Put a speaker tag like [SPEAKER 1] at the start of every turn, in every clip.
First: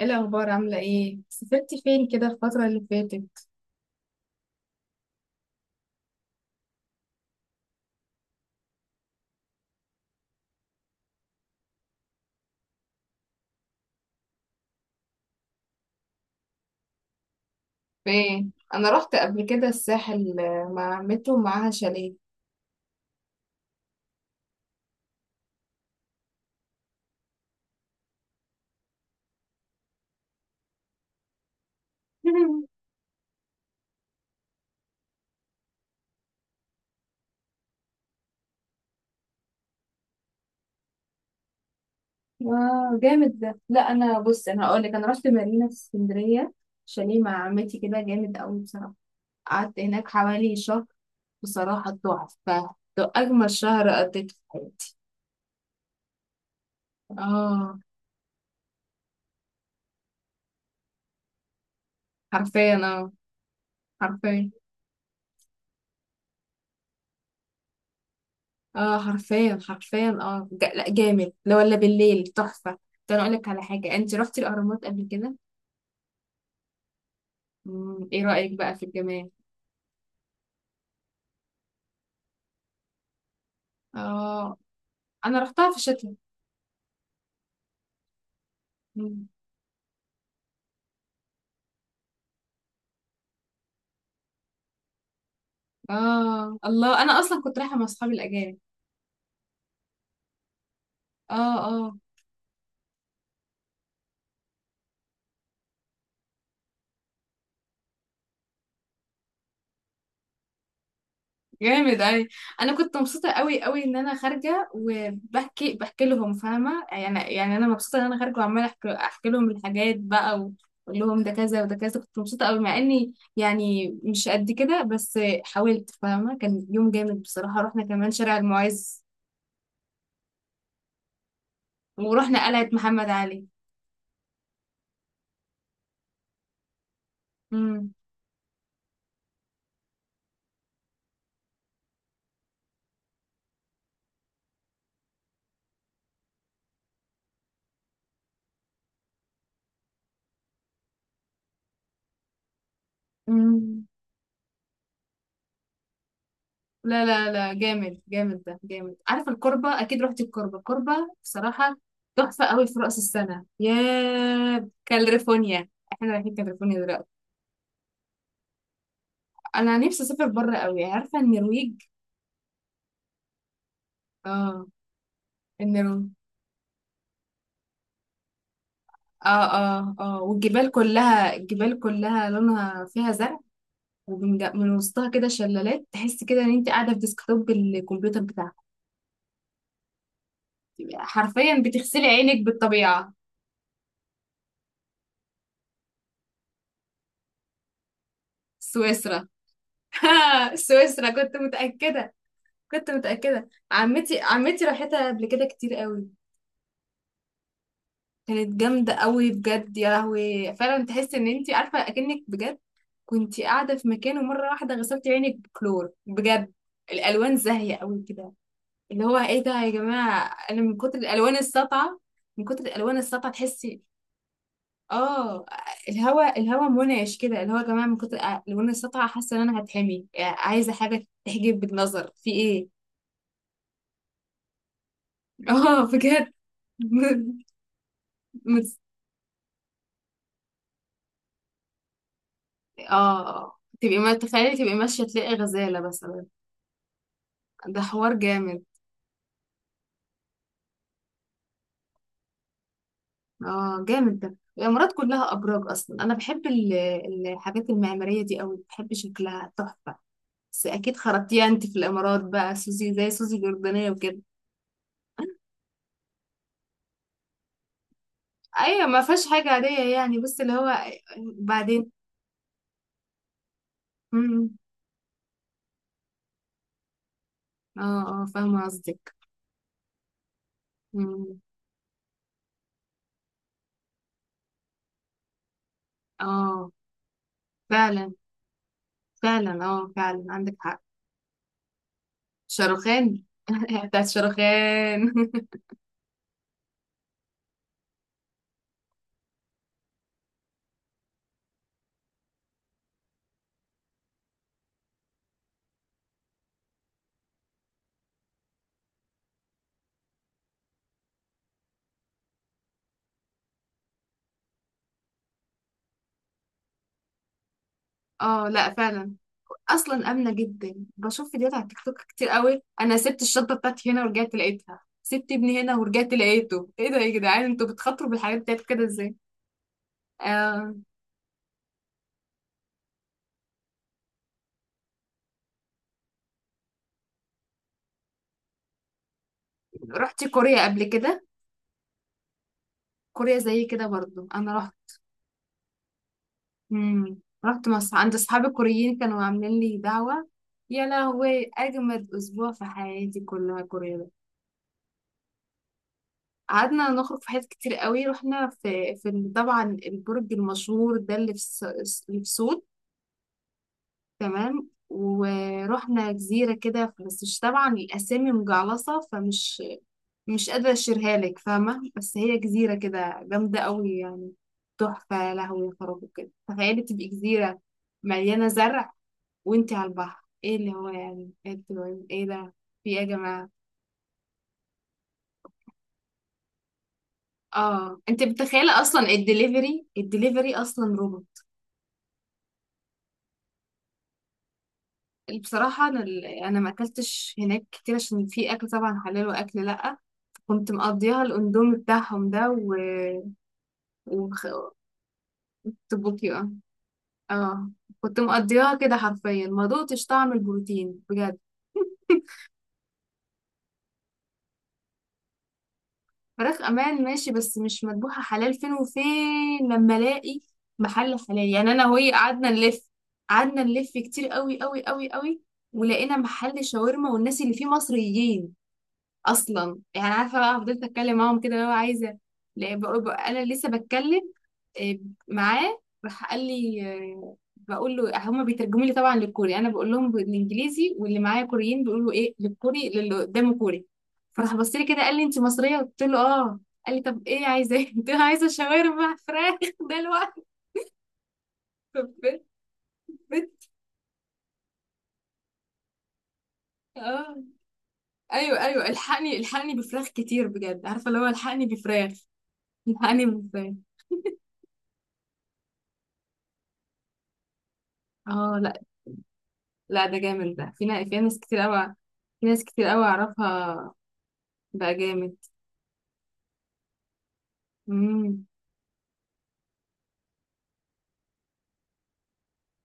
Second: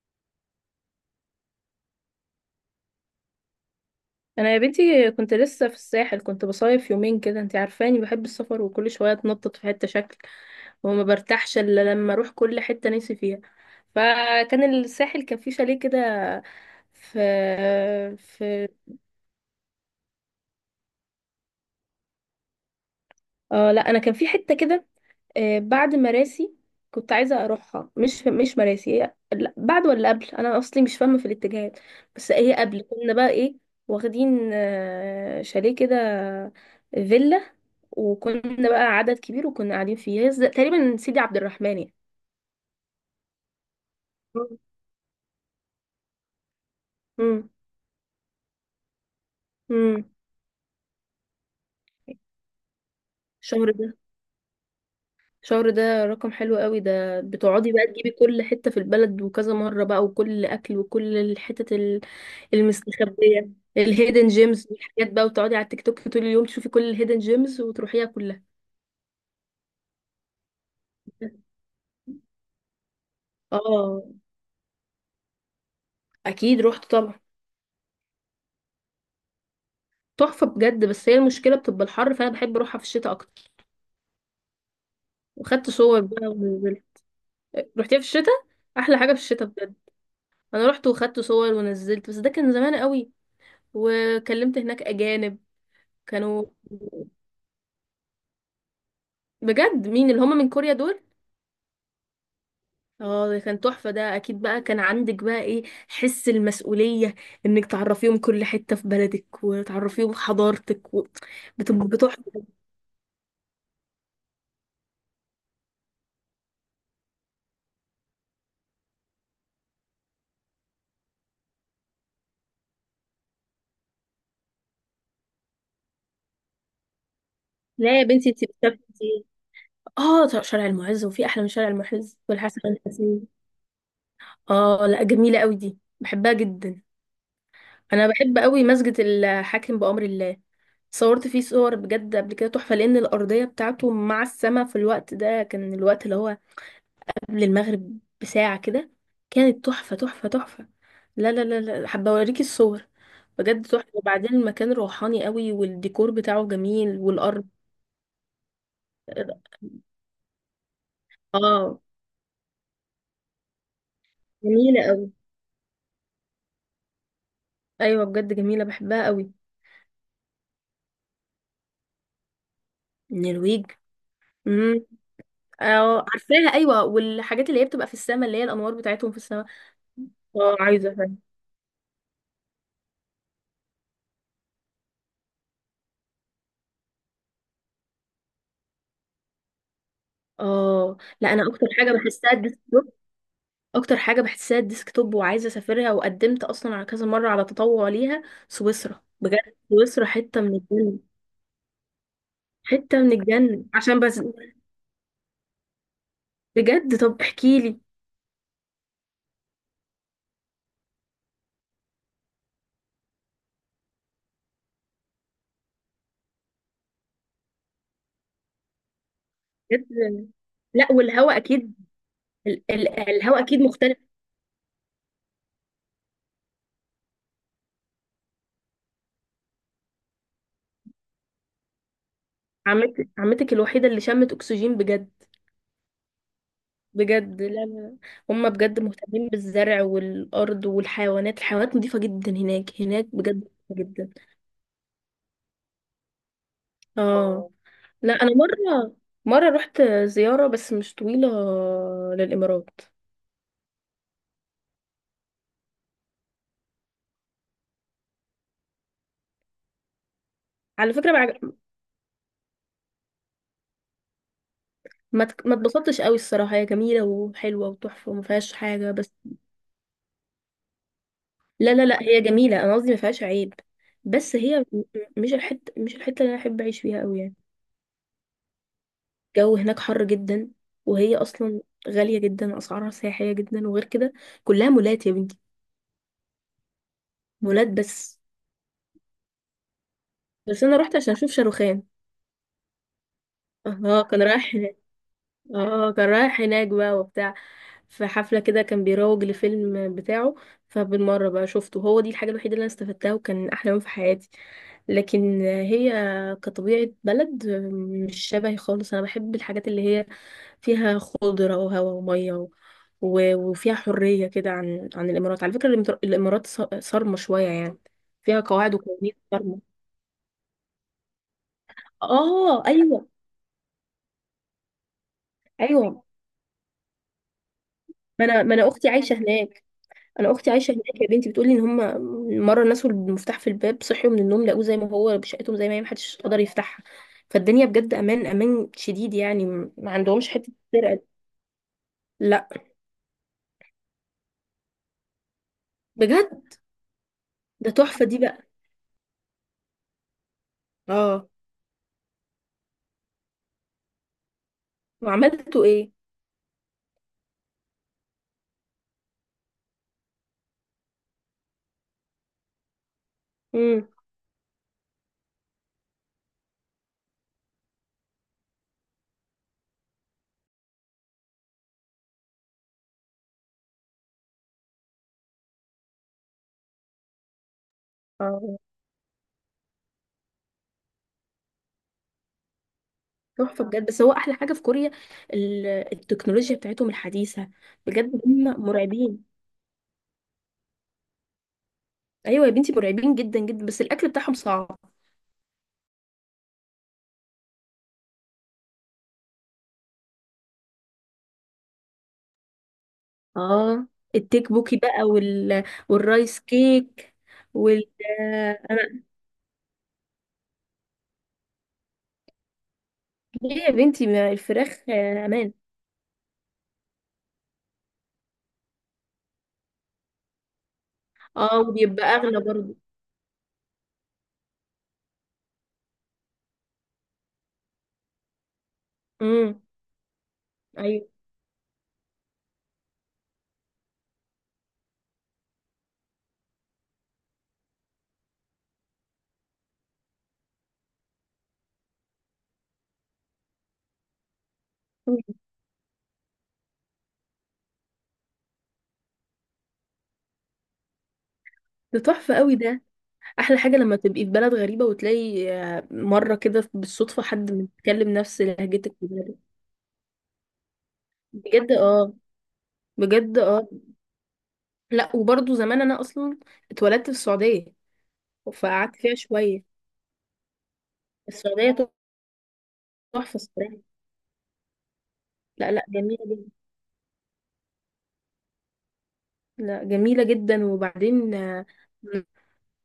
[SPEAKER 1] ايه الاخبار؟ عامله ايه؟ سافرتي فين كده الفتره اللي فاتت؟
[SPEAKER 2] انا يا بنتي كنت لسه في الساحل، كنت بصيف يومين كده. انت عارفاني بحب السفر وكل شويه اتنطط في حته شكل، وما برتاحش الا لما اروح كل حته نفسي فيها. فكان الساحل كان فيه شاليه كده في
[SPEAKER 1] فين؟
[SPEAKER 2] في
[SPEAKER 1] انا رحت قبل كده الساحل، آه، مع عمته ومعاها شاليه.
[SPEAKER 2] اه لا، انا كان في حته كده. بعد مراسي كنت عايزه اروحها، مش مراسي هي، لا، بعد ولا قبل. انا اصلي مش فاهمه في الاتجاهات. بس هي قبل كنا بقى ايه، واخدين شاليه كده، فيلا. وكنا بقى عدد كبير وكنا قاعدين فيه، هي تقريبا سيدي عبد الرحمن يعني.
[SPEAKER 1] واو، جامد ده. لا انا بص، انا هقول لك، انا رحت مارينا في اسكندريه. شاليه مع
[SPEAKER 2] امم.
[SPEAKER 1] عمتي كده، جامد قوي بصراحه. قعدت
[SPEAKER 2] امم.
[SPEAKER 1] هناك حوالي شهر. بصراحه تحفه، ده اجمل
[SPEAKER 2] الشهر
[SPEAKER 1] شهر
[SPEAKER 2] ده
[SPEAKER 1] قضيته في حياتي.
[SPEAKER 2] الشهر ده رقم حلو قوي، ده بتقعدي
[SPEAKER 1] اه،
[SPEAKER 2] بقى تجيبي كل حتة في البلد وكذا مرة بقى، وكل أكل وكل الحتت
[SPEAKER 1] حرفيا. اه،
[SPEAKER 2] المستخبية، الهيدن
[SPEAKER 1] حرفيا.
[SPEAKER 2] جيمز والحاجات بقى، وتقعدي على التيك توك طول اليوم تشوفي كل الهيدن جيمز وتروحيها كلها.
[SPEAKER 1] اه، حرفيا حرفيا، اه. لا جامد. لا ولا بالليل، تحفة. ده انا اقول لك على حاجة،
[SPEAKER 2] اه،
[SPEAKER 1] انت رحتي الاهرامات قبل كده؟
[SPEAKER 2] اكيد رحت طبعا.
[SPEAKER 1] ايه رأيك بقى في الجمال؟
[SPEAKER 2] تحفة بجد، بس هي المشكلة بتبقى الحر، فأنا بحب أروحها في الشتاء أكتر.
[SPEAKER 1] اه، انا رحتها
[SPEAKER 2] وخدت
[SPEAKER 1] في
[SPEAKER 2] صور
[SPEAKER 1] الشتاء.
[SPEAKER 2] بقى ونزلت. رحتيها في الشتاء؟ أحلى حاجة في
[SPEAKER 1] مم.
[SPEAKER 2] الشتاء. انا رحت وخدت صور ونزلت، بس ده كان زمان قوي. وكلمت هناك اجانب كانوا.
[SPEAKER 1] اه الله، انا اصلا كنت رايحة مع اصحابي الاجانب.
[SPEAKER 2] بجد، مين اللي هم من كوريا دول؟
[SPEAKER 1] اه. آه.
[SPEAKER 2] اه، ده كان تحفة. ده اكيد بقى كان عندك بقى ايه، حس المسؤولية، انك تعرفيهم كل حتة في بلدك وتعرفيهم حضارتك و. بتبقى
[SPEAKER 1] جامد
[SPEAKER 2] بتحفة.
[SPEAKER 1] أوي. أنا كنت مبسوطة أوي أوي إن أنا خارجة، وبحكي بحكي لهم، فاهمة؟ يعني أنا مبسوطة إن أنا خارجة وعمالة أحكي لهم الحاجات بقى، وأقول لهم ده كذا وده كذا، كنت مبسوطة أوي، مع إني يعني مش قد كده، بس حاولت. فاهمة؟ كان يوم جامد بصراحة. رحنا
[SPEAKER 2] لا يا
[SPEAKER 1] كمان
[SPEAKER 2] بنتي،
[SPEAKER 1] شارع
[SPEAKER 2] انت
[SPEAKER 1] المعز
[SPEAKER 2] بتسافري. اه، طب شارع المعز، وفي احلى من شارع المعز
[SPEAKER 1] ورحنا
[SPEAKER 2] والحسن
[SPEAKER 1] قلعة محمد
[SPEAKER 2] الحسين؟
[SPEAKER 1] علي.
[SPEAKER 2] اه، لا، جميلة قوي دي، بحبها جدا. انا بحب قوي مسجد الحاكم بأمر الله. صورت فيه صور بجد قبل كده تحفة، لان الارضية بتاعته مع السماء في الوقت ده كان الوقت اللي هو قبل المغرب بساعة كده. كانت تحفة تحفة تحفة. لا لا لا لا، حابة اوريكي الصور. بجد تحفة.
[SPEAKER 1] امم.
[SPEAKER 2] وبعدين المكان روحاني قوي، والديكور بتاعه جميل
[SPEAKER 1] لا لا
[SPEAKER 2] والارض.
[SPEAKER 1] لا، جامد جامد، ده جامد. عارف الكربة؟ أكيد رحت الكربة الكربة. بصراحة
[SPEAKER 2] اه،
[SPEAKER 1] تحفة قوي. في رأس السنة يا
[SPEAKER 2] جميلة قوي.
[SPEAKER 1] كاليفورنيا، احنا رايحين كاليفورنيا دلوقتي.
[SPEAKER 2] ايوه بجد، جميلة بحبها قوي.
[SPEAKER 1] أنا نفسي أسافر بره قوي. عارفة النرويج؟
[SPEAKER 2] النرويج.
[SPEAKER 1] اه،
[SPEAKER 2] امم. اه،
[SPEAKER 1] النرويج.
[SPEAKER 2] عارفاها ايوه. والحاجات اللي هي بتبقى في السماء، اللي هي الانوار بتاعتهم في
[SPEAKER 1] اه،
[SPEAKER 2] السماء.
[SPEAKER 1] اه، اه،
[SPEAKER 2] اه،
[SPEAKER 1] والجبال
[SPEAKER 2] عايزة.
[SPEAKER 1] كلها الجبال كلها لونها فيها زرع. ومن من وسطها كده شلالات، تحس كده ان انت قاعدة في ديسكتوب الكمبيوتر بتاعك.
[SPEAKER 2] اه، لا، انا
[SPEAKER 1] حرفيا،
[SPEAKER 2] اكتر حاجه
[SPEAKER 1] بتغسلي
[SPEAKER 2] بحسها
[SPEAKER 1] عينك
[SPEAKER 2] الديسكتوب.
[SPEAKER 1] بالطبيعة.
[SPEAKER 2] اكتر حاجه بحسها الديسكتوب، وعايزه اسافرها. وقدمت اصلا على كذا مره على تطوع ليها. سويسرا
[SPEAKER 1] سويسرا.
[SPEAKER 2] بجد. سويسرا حته من الجنه.
[SPEAKER 1] سويسرا، كنت متأكدة. كنت
[SPEAKER 2] حته من
[SPEAKER 1] متأكدة.
[SPEAKER 2] الجنه عشان
[SPEAKER 1] عمتي
[SPEAKER 2] بس.
[SPEAKER 1] عمتي راحتها قبل كده كتير قوي.
[SPEAKER 2] بجد، طب احكي لي.
[SPEAKER 1] كانت جامدة قوي بجد، يا لهوي. فعلا تحس ان انتي عارفة اكنك بجد كنتي قاعدة في مكان، ومرة واحدة غسلتي عينك بكلور، بجد. الالوان زاهية قوي كده، اللي هو ايه ده يا
[SPEAKER 2] بجد.
[SPEAKER 1] جماعة، انا من
[SPEAKER 2] لا،
[SPEAKER 1] كتر الالوان
[SPEAKER 2] والهواء اكيد.
[SPEAKER 1] الساطعة. من كتر الالوان الساطعة
[SPEAKER 2] الهواء اكيد
[SPEAKER 1] تحسي.
[SPEAKER 2] مختلف.
[SPEAKER 1] اه، الهوا منعش كده، اللي هو يا جماعة من كتر الالوان الساطعة، حاسة ان انا هتحمي، عايزة حاجة تحجب بالنظر في ايه.
[SPEAKER 2] عمتك الوحيده اللي شمت اكسجين بجد.
[SPEAKER 1] اه، بجد.
[SPEAKER 2] بجد، لا لا. هم
[SPEAKER 1] مت-
[SPEAKER 2] بجد مهتمين بالزرع والارض والحيوانات. الحيوانات نظيفه جدا هناك. هناك بجد
[SPEAKER 1] اه،
[SPEAKER 2] نظيفة
[SPEAKER 1] تبقي
[SPEAKER 2] جدا.
[SPEAKER 1] ما تخيلي، تبقي ماشية تلاقي غزالة مثلا.
[SPEAKER 2] اه،
[SPEAKER 1] ده حوار
[SPEAKER 2] لا، انا
[SPEAKER 1] جامد.
[SPEAKER 2] مره رحت زياره بس مش طويله، للامارات.
[SPEAKER 1] اه جامد ده، الإمارات كلها أبراج أصلا. أنا بحب الحاجات المعمارية دي أوي، بحب شكلها تحفة. بس
[SPEAKER 2] على
[SPEAKER 1] أكيد
[SPEAKER 2] فكره ما
[SPEAKER 1] خرجتيها
[SPEAKER 2] عج-
[SPEAKER 1] أنت في الإمارات بقى سوزي، زي سوزي الأردنية وكده.
[SPEAKER 2] ما اتك- ما اتبسطتش قوي الصراحه. هي جميله وحلوه وتحفه، وما فيهاش
[SPEAKER 1] أيوة
[SPEAKER 2] حاجه
[SPEAKER 1] ما
[SPEAKER 2] بس.
[SPEAKER 1] فيهاش حاجة عادية يعني، بس اللي هو
[SPEAKER 2] لا لا
[SPEAKER 1] بعدين.
[SPEAKER 2] لا، هي جميله، انا قصدي ما فيهاش عيب. بس
[SPEAKER 1] مم.
[SPEAKER 2] هي مش الحته اللي انا احب اعيش فيها قوي يعني.
[SPEAKER 1] اه، اه، فاهمة قصدك.
[SPEAKER 2] الجو هناك حر جدا، وهي
[SPEAKER 1] مم.
[SPEAKER 2] اصلا غاليه جدا، اسعارها سياحيه جدا. وغير كده كلها مولات يا بنتي.
[SPEAKER 1] اه،
[SPEAKER 2] مولات
[SPEAKER 1] فعلا
[SPEAKER 2] بس.
[SPEAKER 1] فعلا، اه فعلا عندك
[SPEAKER 2] بس انا
[SPEAKER 1] حق.
[SPEAKER 2] رحت عشان اشوف شاروخان.
[SPEAKER 1] شاروخان.
[SPEAKER 2] اه،
[SPEAKER 1] بتاعت
[SPEAKER 2] كان رايح.
[SPEAKER 1] شاروخان.
[SPEAKER 2] اه، كان رايح هناك بقى وبتاع، في حفلة كده كان بيروج لفيلم بتاعه. فبالمرة بقى شفته. هو دي الحاجة الوحيدة اللي انا استفدتها، وكان احلى يوم في حياتي. لكن هي كطبيعة بلد مش شبهي خالص. انا بحب الحاجات اللي هي فيها خضرة وهواء ومية و. وفيها حرية كده، عن الامارات. على فكرة الامارات صارمة شوية يعني، فيها
[SPEAKER 1] اه، لا
[SPEAKER 2] قواعد
[SPEAKER 1] فعلا.
[SPEAKER 2] وقوانين صارمة.
[SPEAKER 1] اصلا امنه جدا. بشوف فيديوهات على التيك توك كتير قوي.
[SPEAKER 2] اه،
[SPEAKER 1] انا
[SPEAKER 2] ايوه
[SPEAKER 1] سبت الشنطه بتاعتي هنا ورجعت لقيتها، سبت ابني هنا
[SPEAKER 2] ايوه.
[SPEAKER 1] ورجعت لقيته. ايه ده يا جدعان، انتوا بتخاطروا
[SPEAKER 2] ما
[SPEAKER 1] بالحاجات
[SPEAKER 2] انا ما
[SPEAKER 1] بتاعتكم
[SPEAKER 2] انا
[SPEAKER 1] كده
[SPEAKER 2] اختي
[SPEAKER 1] ازاي؟
[SPEAKER 2] عايشة هناك. انا اختي عايشه
[SPEAKER 1] آه.
[SPEAKER 2] هناك يا بنتي، بتقولي ان هم مره نسوا المفتاح في الباب، صحيوا من النوم لقوه زي ما هو بشقتهم زي ما هي، محدش قدر يفتحها. فالدنيا بجد امان، امان شديد يعني. ما
[SPEAKER 1] رحت
[SPEAKER 2] عندهمش حته
[SPEAKER 1] كوريا قبل
[SPEAKER 2] سرقه دي.
[SPEAKER 1] كده؟
[SPEAKER 2] لا
[SPEAKER 1] كوريا زي كده برضو، انا رحت.
[SPEAKER 2] بجد.
[SPEAKER 1] مم. رحت
[SPEAKER 2] ده
[SPEAKER 1] مصر
[SPEAKER 2] تحفه
[SPEAKER 1] عند
[SPEAKER 2] دي
[SPEAKER 1] اصحابي
[SPEAKER 2] بقى.
[SPEAKER 1] الكوريين، كانوا عاملين لي دعوه. يا
[SPEAKER 2] اه،
[SPEAKER 1] لهوي، اجمد اسبوع في حياتي كلها كوريا ده.
[SPEAKER 2] وعملتوا ايه؟
[SPEAKER 1] قعدنا نخرج في حاجات كتير قوي. رحنا في طبعا البرج المشهور ده، اللي في سول.
[SPEAKER 2] امم.
[SPEAKER 1] تمام. ورحنا جزيرة كده، بس مش طبعا الأسامي مجعلصة، فمش مش قادرة أشيرها لك، فاهمة؟ بس هي جزيرة كده جامدة قوي يعني، تحفة يا لهوي يا خرابي. كده تخيلي، تبقي جزيرة مليانة
[SPEAKER 2] اه،
[SPEAKER 1] زرع، وانتي على البحر، ايه اللي هو يعني، انتوا ايه ده، في ايه يا جماعة؟
[SPEAKER 2] تحفه بجد، بس هو احلى حاجه في كوريا ال- التكنولوجيا بتاعتهم الحديثه.
[SPEAKER 1] اه،
[SPEAKER 2] بجد
[SPEAKER 1] انت
[SPEAKER 2] هم
[SPEAKER 1] متخيلة؟ اصلا
[SPEAKER 2] مرعبين.
[SPEAKER 1] الدليفري اصلا روبوت.
[SPEAKER 2] ايوه يا بنتي، مرعبين جدا جدا. بس الاكل بتاعهم صعب.
[SPEAKER 1] بصراحة، انا ما اكلتش هناك كتير، عشان في اكل طبعا حلال واكل لا. كنت مقضيها الاندومي بتاعهم ده و...
[SPEAKER 2] اه،
[SPEAKER 1] وخ...
[SPEAKER 2] التيك بوكي بقى، وال.
[SPEAKER 1] تبوكي.
[SPEAKER 2] والرايس
[SPEAKER 1] اه.
[SPEAKER 2] كيك،
[SPEAKER 1] اه،
[SPEAKER 2] وال.
[SPEAKER 1] كنت مقضيها كده
[SPEAKER 2] انا
[SPEAKER 1] حرفيا، ما دقتش طعم البروتين بجد.
[SPEAKER 2] ليه يا بنتي؟ ما الفراخ امان.
[SPEAKER 1] فراخ امان ماشي، بس مش مذبوحه حلال، فين وفين لما الاقي محل حلال؟
[SPEAKER 2] اه،
[SPEAKER 1] يعني انا
[SPEAKER 2] وبيبقى
[SPEAKER 1] وهي
[SPEAKER 2] اغلى
[SPEAKER 1] قعدنا
[SPEAKER 2] برضه.
[SPEAKER 1] نلف، قعدنا نلف كتير قوي قوي قوي قوي، ولقينا محل شاورما والناس اللي فيه مصريين،
[SPEAKER 2] امم.
[SPEAKER 1] اصلا يعني، عارفه بقى، فضلت
[SPEAKER 2] ايوه
[SPEAKER 1] اتكلم معاهم كده لو عايزه. لا، انا لسه بتكلم. آه، معاه، راح قال لي، بقول له هما بيترجموا لي طبعا للكوري، انا بقول لهم بالانجليزي، واللي معايا كوريين بيقولوا ايه للكوري، للي قدامه كوري. فراح بص لي كده، قال لي انت مصريه؟ قلت له اه. قال لي طب ايه عايزه؟ إيه؟ قلت له عايزه شاورما فراخ. ده الوقت!
[SPEAKER 2] ده
[SPEAKER 1] طب
[SPEAKER 2] تحفة قوي ده. احلى
[SPEAKER 1] بت-
[SPEAKER 2] حاجة لما تبقي في بلد غريبة، وتلاقي مرة كده بالصدفة
[SPEAKER 1] اه،
[SPEAKER 2] حد بيتكلم نفس
[SPEAKER 1] ايوه ايوه،
[SPEAKER 2] لهجتك وبلدك.
[SPEAKER 1] الحقني الحقني بفراخ كتير بجد، عارفه اللي هو، الحقني
[SPEAKER 2] بجد
[SPEAKER 1] بفراخ.
[SPEAKER 2] اه.
[SPEAKER 1] الحقني
[SPEAKER 2] بجد اه.
[SPEAKER 1] بفراخ.
[SPEAKER 2] لا، وبرضه زمان انا اصلا اتولدت في السعودية،
[SPEAKER 1] اه، لا
[SPEAKER 2] فقعدت فيها شوية.
[SPEAKER 1] لا، ده جامد ده، في ناس كتير
[SPEAKER 2] السعودية
[SPEAKER 1] قوي، في ناس كتير قوي
[SPEAKER 2] تحفة الصراحة.
[SPEAKER 1] اعرفها. بقى جامد.
[SPEAKER 2] لا لا، جميلة جدا.
[SPEAKER 1] امم.
[SPEAKER 2] لا، جميلة جدا. وبعدين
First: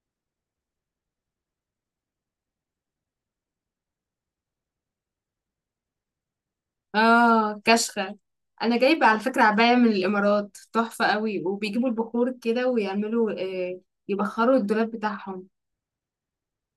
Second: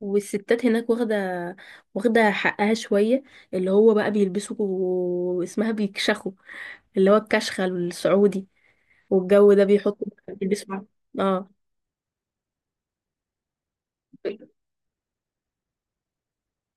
[SPEAKER 2] والستات هناك واخدة حقها شوية، اللي هو بقى بيلبسوا واسمها بيكشخوا. اللي هو
[SPEAKER 1] اه،
[SPEAKER 2] الكشخة
[SPEAKER 1] كشخة.
[SPEAKER 2] السعودي.
[SPEAKER 1] انا جايبه على فكره
[SPEAKER 2] والجو ده
[SPEAKER 1] عبايه من
[SPEAKER 2] بيحطوا
[SPEAKER 1] الامارات،
[SPEAKER 2] بيلبسوا.
[SPEAKER 1] تحفه قوي.
[SPEAKER 2] اه،
[SPEAKER 1] وبيجيبوا البخور كده، ويعملوا يبخروا الدولاب بتاعهم.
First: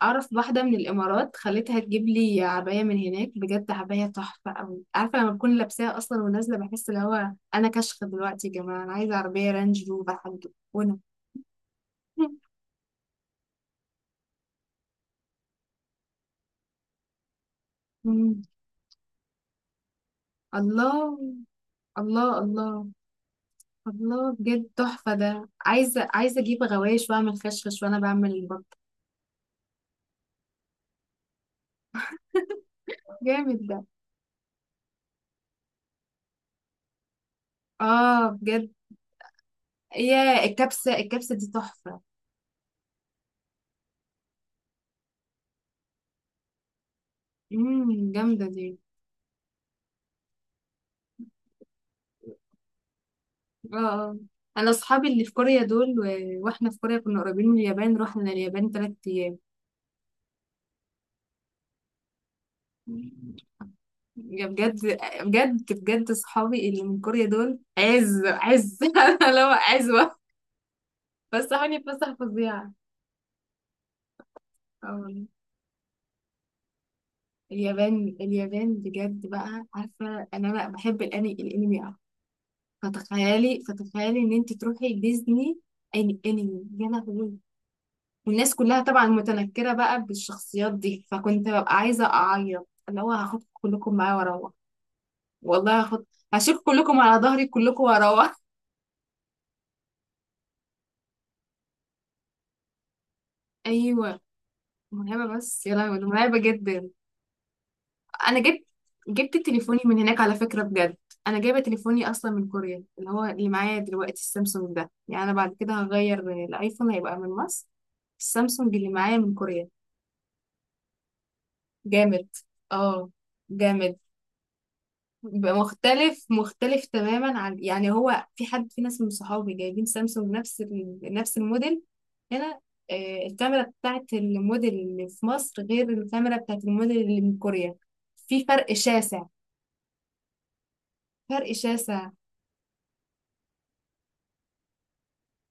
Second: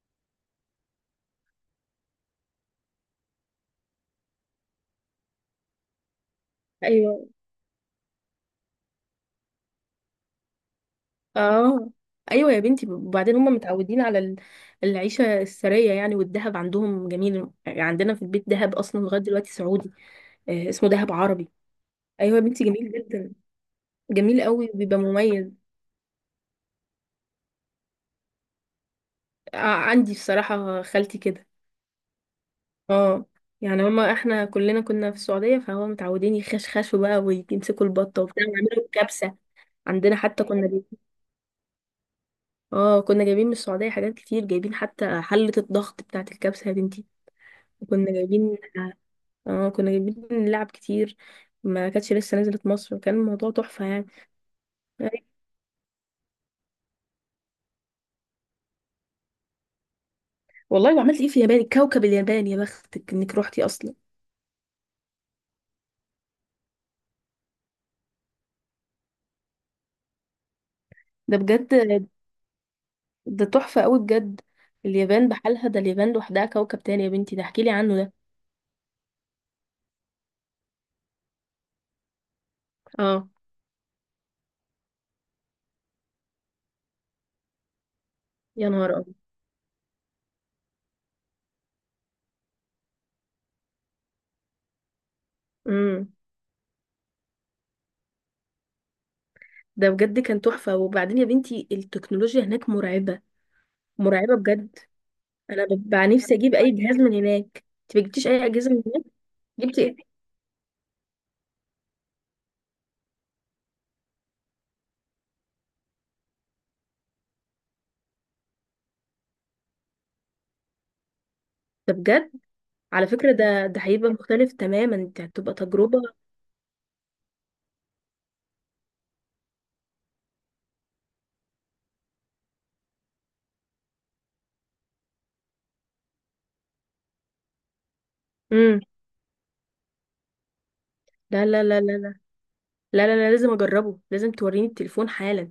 [SPEAKER 1] اعرف واحده من الامارات، خليتها تجيب لي عبايه من هناك بجد، عبايه تحفه قوي. عارفه لما بكون لابساها اصلا ونازله، بحس اللي
[SPEAKER 2] ايوه.
[SPEAKER 1] هو انا كشخه دلوقتي يا جماعه، انا عايزه عربيه رانج روفر حاجه، وانا
[SPEAKER 2] اه، ايوه يا بنتي. وبعدين هم متعودين على العيشة السرية يعني، والذهب عندهم جميل. عندنا في
[SPEAKER 1] مم.
[SPEAKER 2] البيت ذهب اصلا لغاية دلوقتي سعودي، اسمه
[SPEAKER 1] الله.
[SPEAKER 2] ذهب عربي.
[SPEAKER 1] الله
[SPEAKER 2] ايوه يا بنتي،
[SPEAKER 1] الله.
[SPEAKER 2] جميل جدا.
[SPEAKER 1] الله
[SPEAKER 2] جميل
[SPEAKER 1] بجد،
[SPEAKER 2] قوي وبيبقى
[SPEAKER 1] تحفة ده.
[SPEAKER 2] مميز.
[SPEAKER 1] عايزة أجيب غوايش وأعمل خشخش، وأنا بعمل البطة.
[SPEAKER 2] عندي بصراحة خالتي كده. اه،
[SPEAKER 1] جامد
[SPEAKER 2] يعني
[SPEAKER 1] ده.
[SPEAKER 2] هما احنا كلنا كنا في السعودية، فهو متعودين يخشخشوا بقى ويمسكوا البطة
[SPEAKER 1] آه
[SPEAKER 2] وبتاع
[SPEAKER 1] بجد.
[SPEAKER 2] ويعملوا الكبسة. عندنا
[SPEAKER 1] يا،
[SPEAKER 2] حتى كنا
[SPEAKER 1] الكبسة
[SPEAKER 2] جايبين.
[SPEAKER 1] الكبسة دي تحفة!
[SPEAKER 2] اه، كنا جايبين من السعودية حاجات كتير، جايبين حتى حلة الضغط بتاعة الكبسة يا بنتي. وكنا
[SPEAKER 1] جامدة
[SPEAKER 2] جايبين.
[SPEAKER 1] دي.
[SPEAKER 2] اه، كنا جايبين لعب كتير. ما كانتش لسه نزلت مصر، وكان الموضوع
[SPEAKER 1] اه،
[SPEAKER 2] تحفة يعني.
[SPEAKER 1] اه، أنا أصحابي اللي
[SPEAKER 2] أيوة.
[SPEAKER 1] في كوريا دول و... وإحنا في كوريا كنا قريبين من اليابان، رحنا اليابان 3 أيام.
[SPEAKER 2] والله، وعملت ايه في اليابان؟ كوكب اليابان، يا بختك انك روحتي اصلا.
[SPEAKER 1] يا، بجد. بجد بجد، صحابي اللي من كوريا دول عز عز. أنا لو عزوة،
[SPEAKER 2] ده
[SPEAKER 1] بس
[SPEAKER 2] بجد.
[SPEAKER 1] حالي فسحة فظيعة.
[SPEAKER 2] ده تحفة قوي بجد.
[SPEAKER 1] اه والله.
[SPEAKER 2] اليابان بحالها، ده اليابان لوحدها كوكب تاني يا بنتي ده، احكيلي عنه ده.
[SPEAKER 1] اليابان، اليابان بجد بقى! عارفة ان انا بحب الانمي أوي.
[SPEAKER 2] اه.
[SPEAKER 1] فتخيلي ان انت تروحي ديزني اني انمي، يا لهوي! والناس
[SPEAKER 2] يا
[SPEAKER 1] كلها
[SPEAKER 2] نهار
[SPEAKER 1] طبعا
[SPEAKER 2] ابيض.
[SPEAKER 1] متنكرة بقى بالشخصيات دي، فكنت ببقى عايزة اعيط، اللي هو هاخد كلكم معايا واروح. والله هاخد،
[SPEAKER 2] امم.
[SPEAKER 1] هشيل كلكم على ظهري كلكم واروح.
[SPEAKER 2] ده بجد كان تحفة. وبعدين يا بنتي التكنولوجيا هناك مرعبة.
[SPEAKER 1] ايوه.
[SPEAKER 2] مرعبة بجد.
[SPEAKER 1] مرعبة،
[SPEAKER 2] انا
[SPEAKER 1] بس يا لهوي
[SPEAKER 2] ببقى نفسي
[SPEAKER 1] مرعبة
[SPEAKER 2] اجيب اي
[SPEAKER 1] جدا.
[SPEAKER 2] جهاز من هناك. انت ما جبتيش
[SPEAKER 1] انا
[SPEAKER 2] اي
[SPEAKER 1] جبت،
[SPEAKER 2] اجهزة من هناك؟
[SPEAKER 1] جبت تليفوني
[SPEAKER 2] جبتي
[SPEAKER 1] من
[SPEAKER 2] ايه؟
[SPEAKER 1] هناك على فكرة، بجد. انا جايبة تليفوني اصلا من كوريا، اللي هو اللي معايا دلوقتي السامسونج ده. يعني انا بعد كده هغير، الايفون هيبقى من مصر، السامسونج اللي معايا من كوريا.
[SPEAKER 2] ده بجد.
[SPEAKER 1] جامد.
[SPEAKER 2] على
[SPEAKER 1] اه
[SPEAKER 2] فكرة ده
[SPEAKER 1] جامد،
[SPEAKER 2] هيبقى مختلف تماما. انت
[SPEAKER 1] بيبقى
[SPEAKER 2] هتبقى تجربة.
[SPEAKER 1] مختلف مختلف تماما عن، يعني هو في حد، في ناس من صحابي جايبين سامسونج نفس الموديل هنا. الكاميرا بتاعت الموديل اللي في مصر غير الكاميرا بتاعت الموديل اللي من كوريا، في فرق
[SPEAKER 2] امم.
[SPEAKER 1] شاسع،
[SPEAKER 2] لا
[SPEAKER 1] فرق
[SPEAKER 2] لا لا لا
[SPEAKER 1] شاسع.
[SPEAKER 2] لا لا لا لا لازم اجربه. لازم توريني التليفون حالا.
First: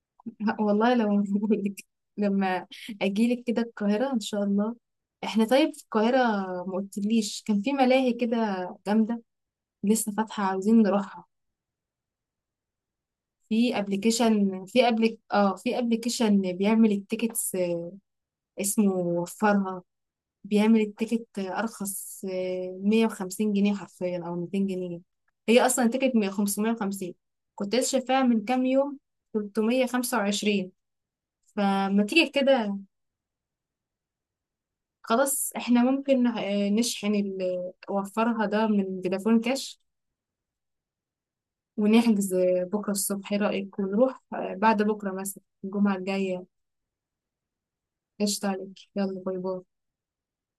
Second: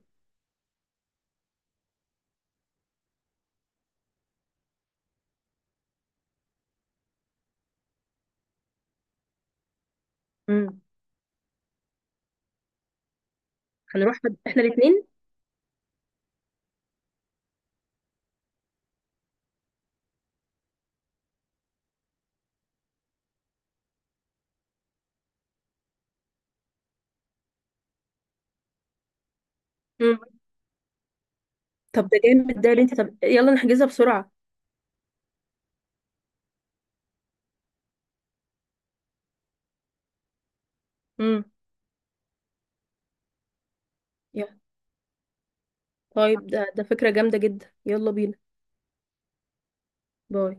[SPEAKER 1] والله لو موجود. لما اجيلك كده القاهرة ان شاء الله. احنا طيب، في القاهرة ما قلتليش كان في ملاهي كده جامدة، لسه فاتحة،
[SPEAKER 2] امم.
[SPEAKER 1] عاوزين نروحها. في
[SPEAKER 2] هنروح احنا
[SPEAKER 1] ابلكيشن في
[SPEAKER 2] الاثنين.
[SPEAKER 1] ابلك اه في ابلكيشن بيعمل التيكتس، اسمه وفرها. بيعمل التيكت ارخص، 150 جنيه حرفيا، او 200 جنيه. هي اصلا تيكت 550، كنت لسه شايفاها من كام يوم،
[SPEAKER 2] امم.
[SPEAKER 1] 325. فما
[SPEAKER 2] طب ده
[SPEAKER 1] تيجي
[SPEAKER 2] جامد، ده
[SPEAKER 1] كده،
[SPEAKER 2] اللي انت. طب يلا نحجزها بسرعة.
[SPEAKER 1] خلاص، احنا ممكن نشحن اللي وفرها ده من فودافون كاش،
[SPEAKER 2] امم.
[SPEAKER 1] ونحجز بكرة الصبح. ايه رأيك ونروح
[SPEAKER 2] يا.
[SPEAKER 1] بعد بكرة مثلا، الجمعة الجاية؟
[SPEAKER 2] طيب ده فكرة جامدة جدا، يلا بينا.
[SPEAKER 1] قشطة عليك، يلا باي باي.
[SPEAKER 2] باي.